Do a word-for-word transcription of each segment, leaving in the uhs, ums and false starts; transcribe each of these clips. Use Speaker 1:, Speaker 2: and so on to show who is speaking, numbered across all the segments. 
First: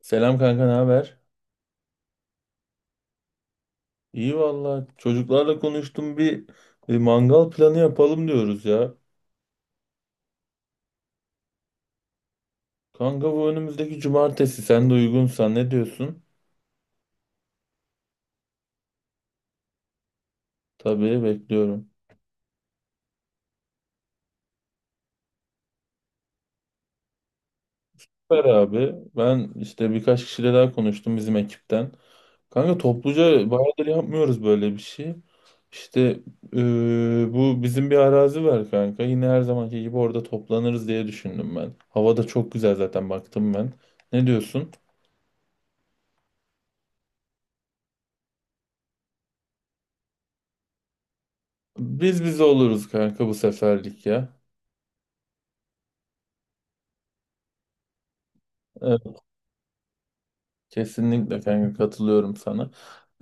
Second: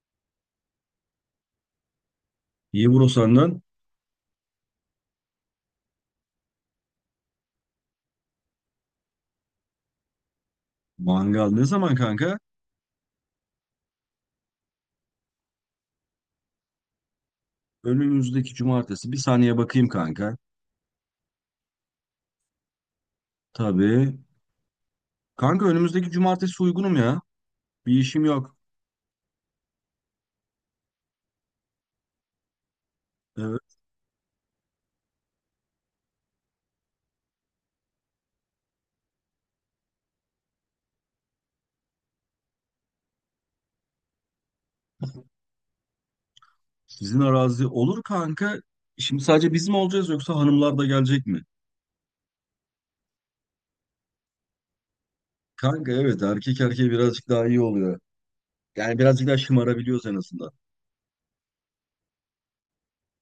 Speaker 1: Selam kanka, ne haber?
Speaker 2: Euro senden.
Speaker 1: İyi valla. Çocuklarla konuştum bir, bir mangal planı yapalım diyoruz ya.
Speaker 2: Mangal ne zaman kanka?
Speaker 1: Kanka bu önümüzdeki cumartesi sen de uygunsan ne diyorsun?
Speaker 2: Önümüzdeki cumartesi. Bir saniye bakayım kanka.
Speaker 1: Tabii bekliyorum.
Speaker 2: Tabii. Kanka önümüzdeki cumartesi uygunum ya. Bir işim
Speaker 1: Süper
Speaker 2: yok.
Speaker 1: abi. Ben işte birkaç kişiyle daha konuştum bizim ekipten. Kanka topluca
Speaker 2: Evet.
Speaker 1: bayağıdır yapmıyoruz böyle bir şey. İşte eee, bu bizim bir arazi var kanka. Yine her zamanki gibi orada toplanırız diye düşündüm ben. Hava da çok güzel zaten baktım ben. Ne diyorsun?
Speaker 2: Sizin arazi olur kanka. Şimdi sadece biz mi olacağız yoksa hanımlar da gelecek mi?
Speaker 1: Biz biz oluruz kanka bu seferlik ya.
Speaker 2: Kanka evet erkek erkeğe birazcık daha iyi oluyor. Yani
Speaker 1: Evet,
Speaker 2: birazcık daha şımarabiliyoruz en azından.
Speaker 1: kesinlikle kanka katılıyorum sana.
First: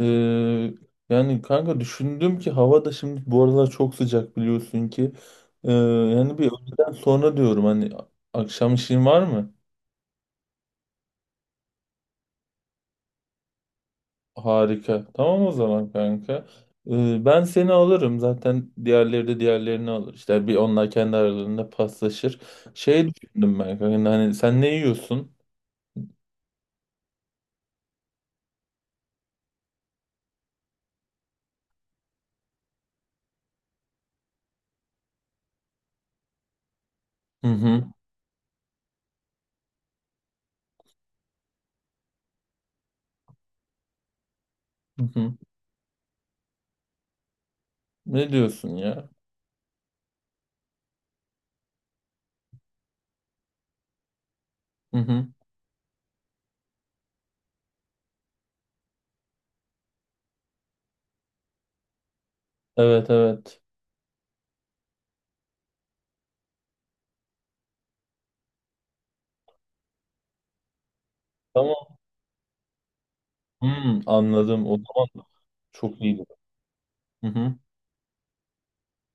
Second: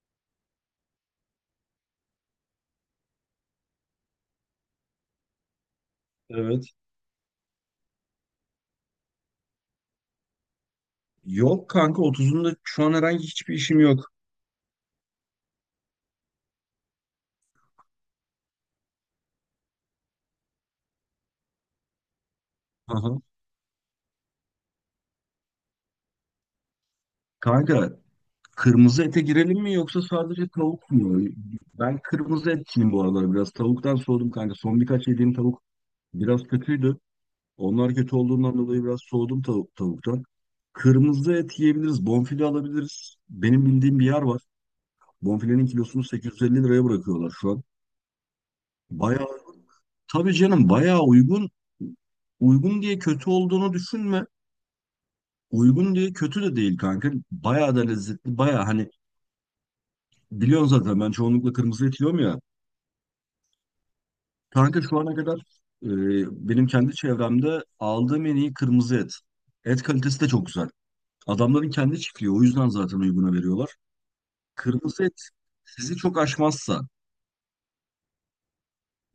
Speaker 1: Ee, yani kanka düşündüm ki hava da şimdi bu aralar çok sıcak biliyorsun ki. Ee, yani bir
Speaker 2: Evet.
Speaker 1: öğleden sonra diyorum hani akşam işin var mı?
Speaker 2: Yok kanka otuzunda şu an herhangi hiçbir işim yok.
Speaker 1: Harika. Tamam o zaman kanka. Ee, ben seni alırım zaten, diğerleri de diğerlerini alır. İşte bir onlar kendi aralarında paslaşır. Şey
Speaker 2: Aha.
Speaker 1: düşündüm ben kanka, hani sen ne yiyorsun?
Speaker 2: Kanka kırmızı ete girelim mi yoksa sadece tavuk mu? Ben kırmızı etçiyim bu aralar biraz. Tavuktan soğudum kanka. Son birkaç yediğim tavuk biraz kötüydü.
Speaker 1: Hı hı.
Speaker 2: Onlar kötü olduğundan dolayı biraz soğudum tavuk, tavuktan. Kırmızı et yiyebiliriz. Bonfile alabiliriz. Benim bildiğim bir yer var.
Speaker 1: Hı hı.
Speaker 2: Bonfilenin kilosunu sekiz yüz elli liraya bırakıyorlar şu an.
Speaker 1: Ne diyorsun ya?
Speaker 2: Bayağı, tabii canım bayağı uygun. Uygun diye kötü olduğunu düşünme.
Speaker 1: Hı hı.
Speaker 2: Uygun diye kötü de değil kanka. Bayağı da lezzetli. Bayağı hani biliyorsun zaten ben çoğunlukla kırmızı et yiyorum ya.
Speaker 1: Evet evet.
Speaker 2: Kanka şu ana kadar e, benim kendi çevremde aldığım en iyi kırmızı et. Et kalitesi de çok güzel. Adamların
Speaker 1: Tamam.
Speaker 2: kendi çiftliği o yüzden zaten uyguna veriyorlar.
Speaker 1: Hmm, anladım. O
Speaker 2: Kırmızı
Speaker 1: zaman
Speaker 2: et sizi
Speaker 1: çok
Speaker 2: çok
Speaker 1: iyiydi.
Speaker 2: aşmazsa
Speaker 1: Hı hı.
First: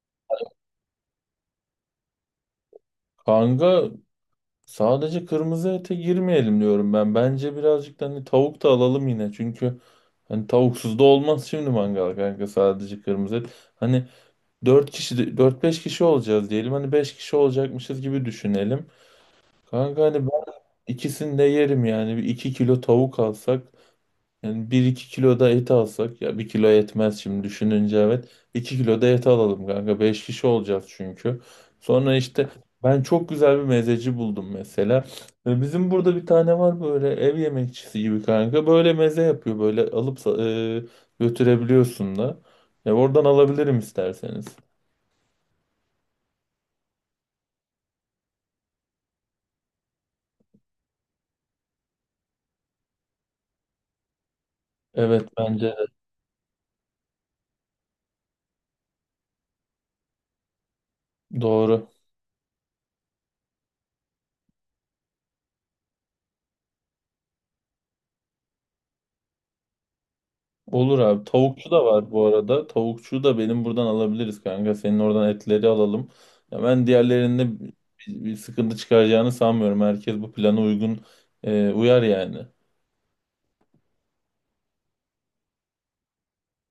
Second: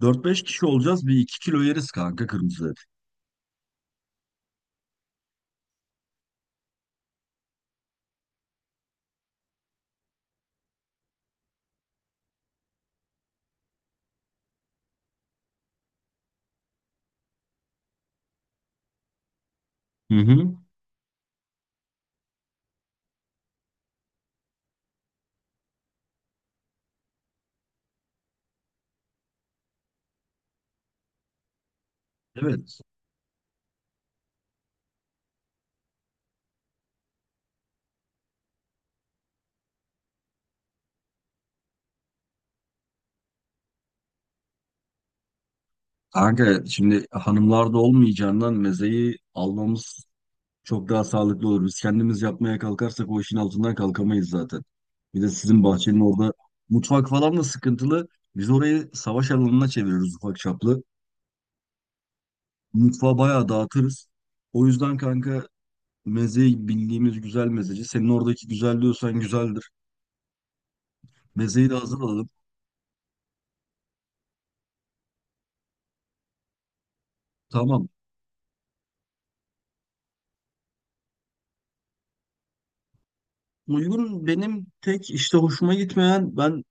Speaker 2: dört beş kişi olacağız bir iki kilo yeriz kanka kırmızı et.
Speaker 1: Kanka sadece kırmızı ete girmeyelim diyorum ben. Bence birazcık da hani tavuk da alalım yine. Çünkü hani tavuksuz da olmaz şimdi mangal kanka, sadece kırmızı et. Hani dört kişi de- dört beş kişi olacağız diyelim. Hani beş kişi olacakmışız gibi düşünelim. Kanka
Speaker 2: Hı
Speaker 1: hani ben
Speaker 2: hı.
Speaker 1: ikisini de yerim yani. Bir iki kilo tavuk alsak. Yani bir iki kilo da et alsak ya, bir kilo yetmez şimdi düşününce, evet. iki kilo da et alalım kanka. Beş kişi olacağız çünkü. Sonra işte
Speaker 2: Evet.
Speaker 1: ben çok güzel bir mezeci buldum mesela. E, Bizim burada bir tane var, böyle ev yemekçisi gibi kanka. Böyle meze yapıyor, böyle alıp sa- e, götürebiliyorsun da. Ya oradan alabilirim isterseniz.
Speaker 2: Kanka şimdi hanımlar da olmayacağından mezeyi almamız çok daha sağlıklı olur. Biz kendimiz yapmaya kalkarsak o işin altından kalkamayız zaten. Bir de
Speaker 1: Evet, bence
Speaker 2: sizin
Speaker 1: de
Speaker 2: bahçenin orada mutfak falan da sıkıntılı. Biz orayı savaş alanına çeviriyoruz ufak çaplı.
Speaker 1: doğru.
Speaker 2: Mutfağı bayağı dağıtırız. O yüzden kanka mezeyi bildiğimiz güzel mezeci. Senin oradaki güzel diyorsan güzeldir.
Speaker 1: Olur abi.
Speaker 2: Mezeyi
Speaker 1: Tavukçu
Speaker 2: de
Speaker 1: da var bu
Speaker 2: hazırladım.
Speaker 1: arada. Tavukçuyu da benim buradan alabiliriz kanka. Senin oradan etleri alalım. Ya ben diğerlerinde bir,
Speaker 2: Tamam.
Speaker 1: bir sıkıntı çıkaracağını sanmıyorum. Herkes bu plana uygun, e, uyar yani.
Speaker 2: Uygun benim tek işte hoşuma gitmeyen ben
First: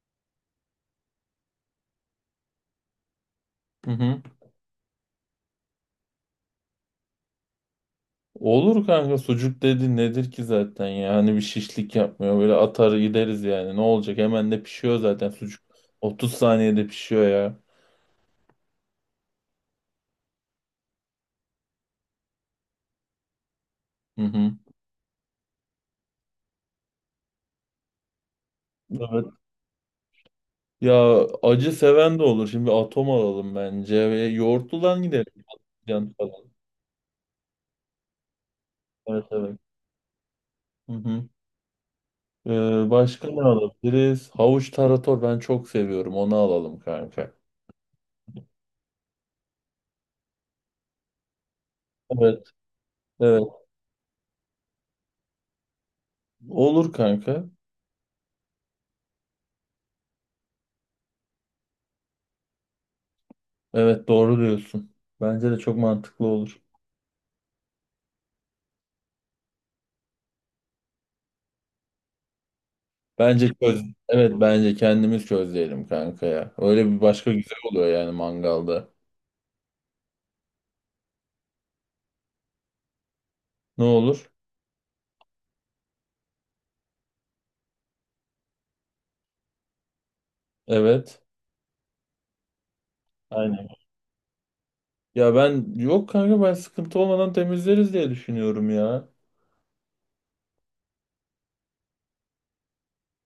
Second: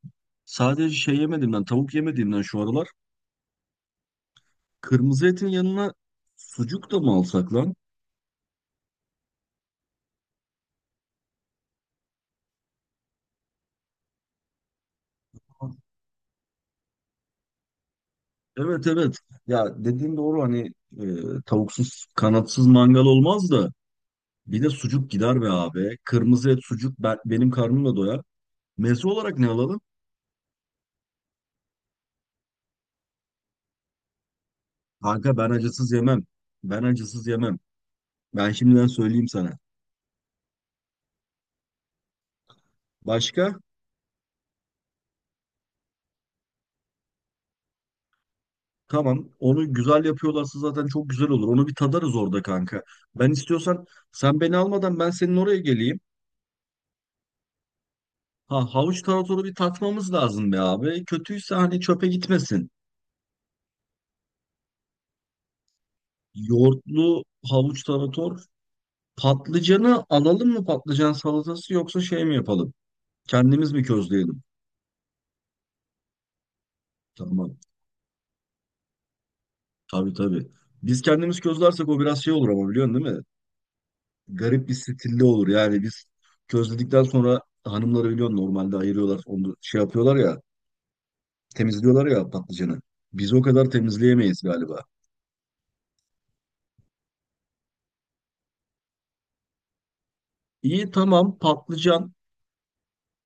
Speaker 2: sadece şey yemediğimden tavuk yemediğimden şu aralar.
Speaker 1: Hı hı.
Speaker 2: Kırmızı etin yanına sucuk da mı alsak lan?
Speaker 1: Olur kanka, sucuk dedi nedir ki zaten ya, hani bir şişlik yapmıyor, böyle atar gideriz yani, ne olacak, hemen de pişiyor zaten sucuk, otuz saniyede pişiyor ya.
Speaker 2: Evet evet. Ya dediğin doğru hani e, tavuksuz kanatsız mangal olmaz da
Speaker 1: Hı hı.
Speaker 2: bir de sucuk gider be abi. Kırmızı et sucuk ben, benim karnımla doyar. Meze
Speaker 1: Evet.
Speaker 2: olarak ne alalım?
Speaker 1: Ya acı seven de olur şimdi, atom alalım bence ve yoğurtludan gidelim.
Speaker 2: Kanka ben acısız
Speaker 1: Can
Speaker 2: yemem.
Speaker 1: falan.
Speaker 2: Ben acısız yemem. Ben şimdiden
Speaker 1: Evet
Speaker 2: söyleyeyim
Speaker 1: evet.
Speaker 2: sana.
Speaker 1: Hı hı. Ee, başka ne
Speaker 2: Başka?
Speaker 1: alabiliriz? Havuç tarator ben çok seviyorum. Onu alalım kanka.
Speaker 2: Tamam. Onu güzel yapıyorlarsa zaten çok güzel olur. Onu bir tadarız orada
Speaker 1: Evet,
Speaker 2: kanka. Ben
Speaker 1: evet.
Speaker 2: istiyorsan sen beni almadan ben senin oraya geleyim.
Speaker 1: Olur kanka.
Speaker 2: Ha havuç taratoru bir tatmamız lazım be abi. Kötüyse hani çöpe gitmesin.
Speaker 1: Evet, doğru diyorsun. Bence de çok mantıklı olur.
Speaker 2: Yoğurtlu havuç tarator. Patlıcanı alalım mı patlıcan salatası yoksa şey mi yapalım?
Speaker 1: Bence
Speaker 2: Kendimiz
Speaker 1: çöz.
Speaker 2: mi
Speaker 1: Evet,
Speaker 2: közleyelim?
Speaker 1: bence kendimiz közleyelim kanka ya. Öyle bir başka güzel
Speaker 2: Tamam.
Speaker 1: oluyor yani mangalda.
Speaker 2: Tabii tabii. Biz kendimiz közlersek o biraz şey olur ama biliyorsun değil mi?
Speaker 1: Ne olur?
Speaker 2: Garip bir stilli olur. Yani biz közledikten sonra hanımları biliyorsun normalde ayırıyorlar. Onu şey yapıyorlar ya
Speaker 1: Evet.
Speaker 2: temizliyorlar ya patlıcanı. Biz o
Speaker 1: Aynen.
Speaker 2: kadar temizleyemeyiz galiba.
Speaker 1: Ya ben yok kanka, ben sıkıntı olmadan temizleriz diye düşünüyorum ya.
Speaker 2: İyi tamam patlıcan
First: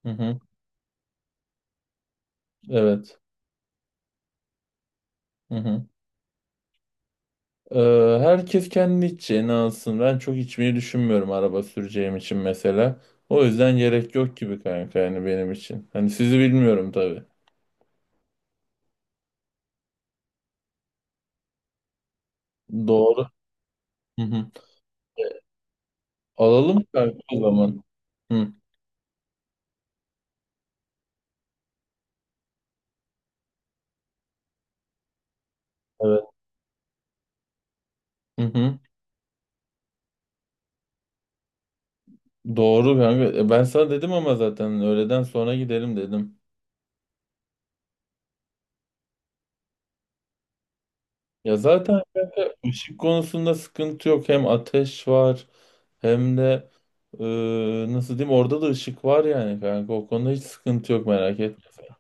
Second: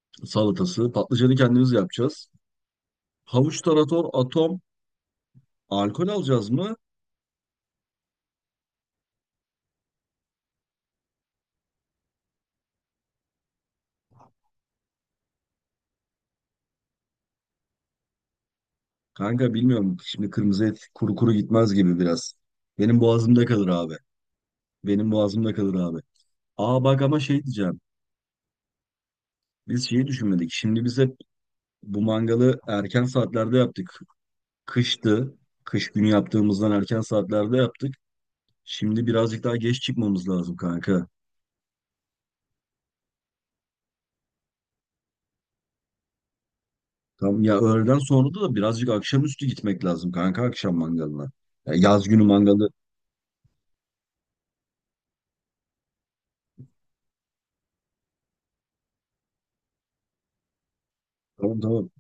Speaker 1: Hı hı.
Speaker 2: salatası. Patlıcanı kendimiz yapacağız.
Speaker 1: Evet.
Speaker 2: Havuç, tarator, atom.
Speaker 1: Hı hı.
Speaker 2: Alkol alacağız mı?
Speaker 1: Ee, herkes kendi içeceğini alsın. Ben çok içmeyi düşünmüyorum, araba süreceğim için mesela. O yüzden gerek yok gibi kanka, yani benim için. Hani sizi bilmiyorum tabii.
Speaker 2: Kanka bilmiyorum. Şimdi kırmızı et kuru kuru gitmez gibi biraz. Benim
Speaker 1: Doğru.
Speaker 2: boğazımda kalır abi.
Speaker 1: Hı hı.
Speaker 2: Benim boğazımda kalır abi.
Speaker 1: Alalım
Speaker 2: Aa bak
Speaker 1: kanka
Speaker 2: ama
Speaker 1: o
Speaker 2: şey diyeceğim.
Speaker 1: zaman. Hı,
Speaker 2: Biz şeyi düşünmedik. Şimdi biz hep bu mangalı erken saatlerde yaptık. Kıştı. Kış günü
Speaker 1: evet.
Speaker 2: yaptığımızdan erken saatlerde yaptık.
Speaker 1: Hı hı.
Speaker 2: Şimdi birazcık daha geç çıkmamız lazım kanka.
Speaker 1: Doğru kanka. E, Ben sana dedim ama zaten, öğleden sonra gidelim dedim.
Speaker 2: Tam ya öğleden sonra da birazcık akşamüstü gitmek lazım kanka akşam mangalına.
Speaker 1: Ya
Speaker 2: Ya
Speaker 1: zaten
Speaker 2: yaz günü mangalı.
Speaker 1: ışık konusunda sıkıntı yok. Hem ateş var, hem de e, nasıl diyeyim, orada da ışık var yani kanka. O konuda hiç sıkıntı yok, merak
Speaker 2: Tamam
Speaker 1: etme.
Speaker 2: tamam.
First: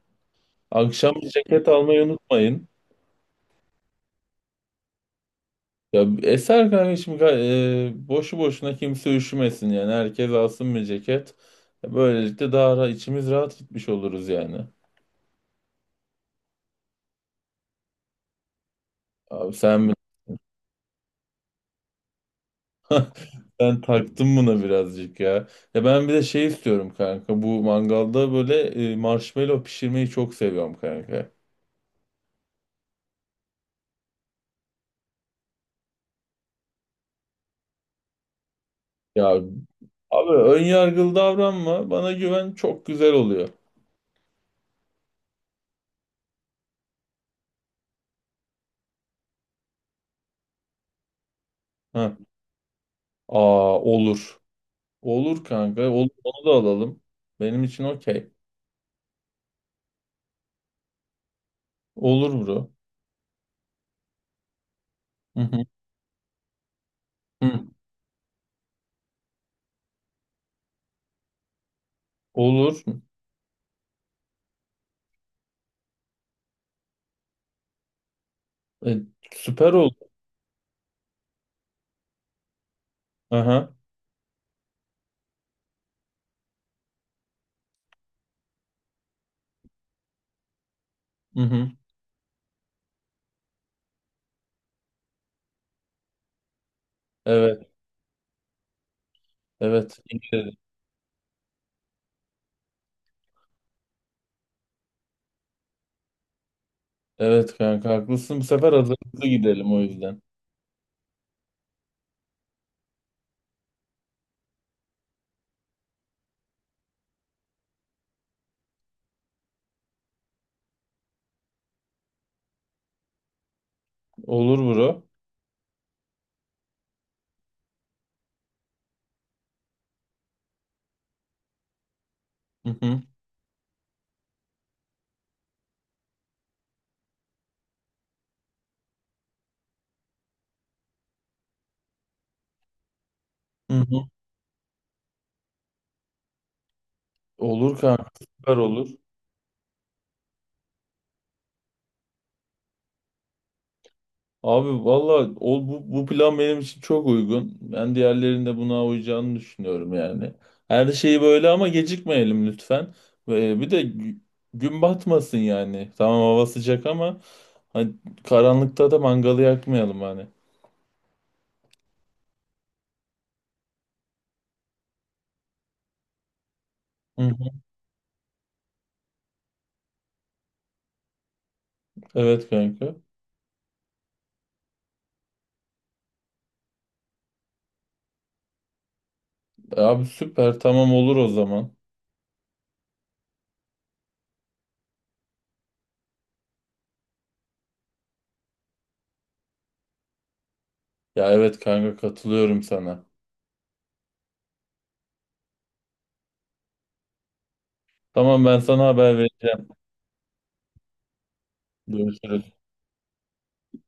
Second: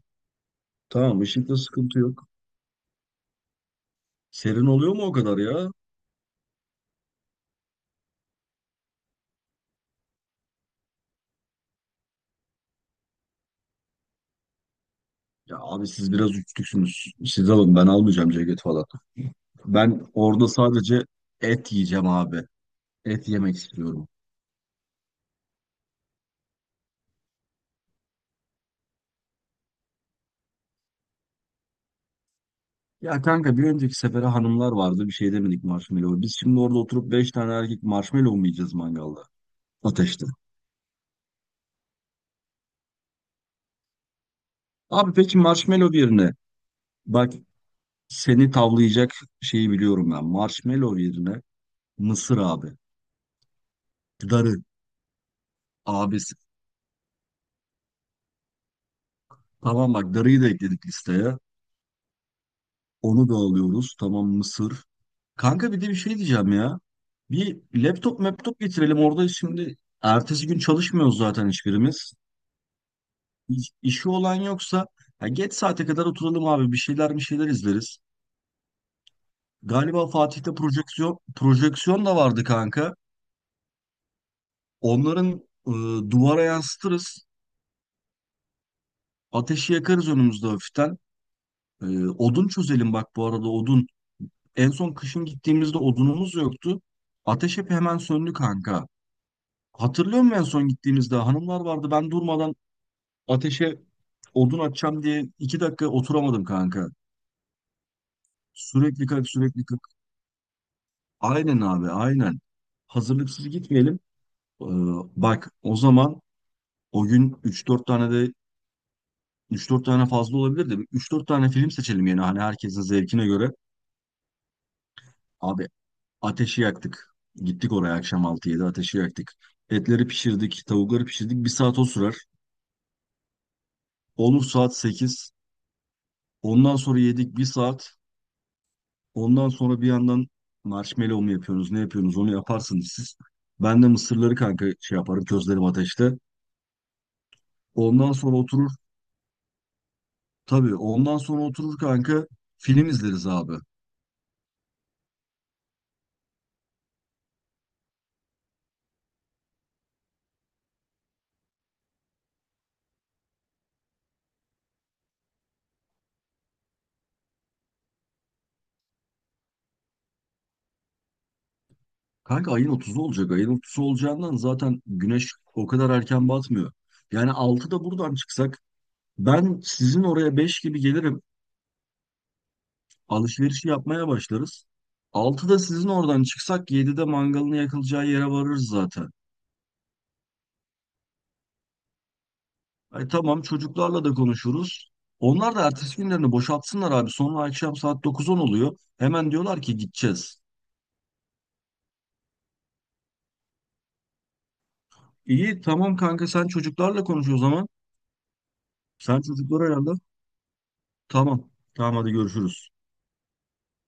Speaker 1: Akşam
Speaker 2: Tamam
Speaker 1: bir
Speaker 2: ışıkta
Speaker 1: ceket
Speaker 2: sıkıntı
Speaker 1: almayı
Speaker 2: yok.
Speaker 1: unutmayın.
Speaker 2: Serin oluyor mu o kadar ya?
Speaker 1: Ya eser kanka, şimdi ga- e, boşu boşuna kimse üşümesin yani. Herkes alsın bir ceket. E, Böylelikle daha ra- içimiz rahat gitmiş oluruz yani.
Speaker 2: Ya abi siz biraz uçtuksünüz. Siz alın ben almayacağım ceket falan.
Speaker 1: Abi sen
Speaker 2: Ben orada sadece et yiyeceğim abi. Et yemek
Speaker 1: ben
Speaker 2: istiyorum.
Speaker 1: taktım buna birazcık ya. Ya ben bir de şey istiyorum kanka. Bu mangalda böyle e, marshmallow pişirmeyi çok seviyorum kanka.
Speaker 2: Ya kanka bir önceki sefere hanımlar vardı bir şey demedik marshmallow. Biz şimdi orada oturup beş tane erkek marshmallow mu yiyeceğiz mangalda?
Speaker 1: Ya
Speaker 2: Ateşte.
Speaker 1: abi, ön yargılı davranma. Bana güven, çok güzel oluyor.
Speaker 2: Abi peki marshmallow yerine bak seni tavlayacak şeyi biliyorum ben. Marshmallow yerine
Speaker 1: Ha.
Speaker 2: mısır abi.
Speaker 1: Aa, olur.
Speaker 2: Darı
Speaker 1: Olur kanka. Olur,
Speaker 2: abi.
Speaker 1: onu da alalım. Benim için okey.
Speaker 2: Tamam bak darıyı da ekledik listeye.
Speaker 1: Olur bro.
Speaker 2: Onu da alıyoruz. Tamam mısır.
Speaker 1: Hı hı.
Speaker 2: Kanka bir de bir şey diyeceğim ya. Bir
Speaker 1: Hı.
Speaker 2: laptop laptop getirelim orada şimdi ertesi gün çalışmıyoruz zaten hiçbirimiz.
Speaker 1: Olur.
Speaker 2: İş- İşi olan yoksa ya geç saate kadar oturalım abi bir şeyler bir şeyler izleriz.
Speaker 1: E, süper oldu.
Speaker 2: Galiba Fatih'te projeksiyon projeksiyon da vardı kanka.
Speaker 1: Aha.
Speaker 2: Onların e, duvara yansıtırız. Ateşi yakarız önümüzde hafiften.
Speaker 1: Hı hı.
Speaker 2: E, odun çözelim bak bu arada odun. En son kışın gittiğimizde odunumuz yoktu. Ateş
Speaker 1: Evet.
Speaker 2: hep hemen söndü kanka.
Speaker 1: Evet. İyi.
Speaker 2: Hatırlıyor musun en son gittiğimizde hanımlar vardı ben durmadan ateşe odun atacağım diye iki dakika oturamadım kanka.
Speaker 1: Evet kanka, haklısın. Bu sefer
Speaker 2: Sürekli
Speaker 1: hazırlıklı
Speaker 2: kalk sürekli
Speaker 1: gidelim o
Speaker 2: kalk.
Speaker 1: yüzden.
Speaker 2: Aynen abi aynen. Hazırlıksız gitmeyelim. Ee, Bak o zaman o gün üç dört tane de üç dört tane fazla olabilir de üç dört tane film seçelim yani hani herkesin zevkine göre.
Speaker 1: Olur bro.
Speaker 2: Abi ateşi yaktık. Gittik oraya akşam altı yedi ateşi yaktık. Etleri pişirdik, tavukları pişirdik. Bir saat o sürer.
Speaker 1: Hı hı.
Speaker 2: Olur saat sekiz. Ondan sonra yedik bir saat. Ondan sonra bir yandan marshmallow mu yapıyorsunuz, ne yapıyorsunuz onu yaparsınız siz.
Speaker 1: Hı
Speaker 2: Ben de
Speaker 1: hı.
Speaker 2: mısırları kanka şey yaparım, közlerim ateşte.
Speaker 1: Olur kanka.
Speaker 2: Ondan sonra
Speaker 1: Süper
Speaker 2: oturur,
Speaker 1: olur.
Speaker 2: tabii ondan sonra oturur kanka film izleriz abi.
Speaker 1: Abi valla o- bu, bu plan benim için çok uygun. Ben diğerlerinin de buna uyacağını düşünüyorum yani. Her şeyi böyle, ama gecikmeyelim lütfen. Ve bir de gü- gün batmasın yani. Tamam hava sıcak ama hani karanlıkta da mangalı yakmayalım hani.
Speaker 2: Kanka ayın otuzu olacak. Ayın otuzu olacağından zaten güneş o kadar erken batmıyor.
Speaker 1: Hı
Speaker 2: Yani
Speaker 1: hı.
Speaker 2: altıda buradan çıksak ben sizin oraya beş gibi gelirim.
Speaker 1: Evet kanka.
Speaker 2: Alışverişi yapmaya başlarız. Altıda sizin oradan çıksak yedide mangalını yakılacağı yere varırız zaten.
Speaker 1: E abi, süper. Tamam olur o zaman.
Speaker 2: Ay tamam çocuklarla da konuşuruz. Onlar da ertesi günlerini boşaltsınlar abi. Sonra akşam saat dokuz on oluyor. Hemen diyorlar ki gideceğiz.
Speaker 1: Ya evet kanka, katılıyorum sana.
Speaker 2: İyi tamam kanka sen çocuklarla konuş o zaman.
Speaker 1: Tamam, ben sana haber
Speaker 2: Sen çocuklara
Speaker 1: vereceğim.
Speaker 2: ayarla. Tamam. Tamam hadi
Speaker 1: Görüşürüz.
Speaker 2: görüşürüz.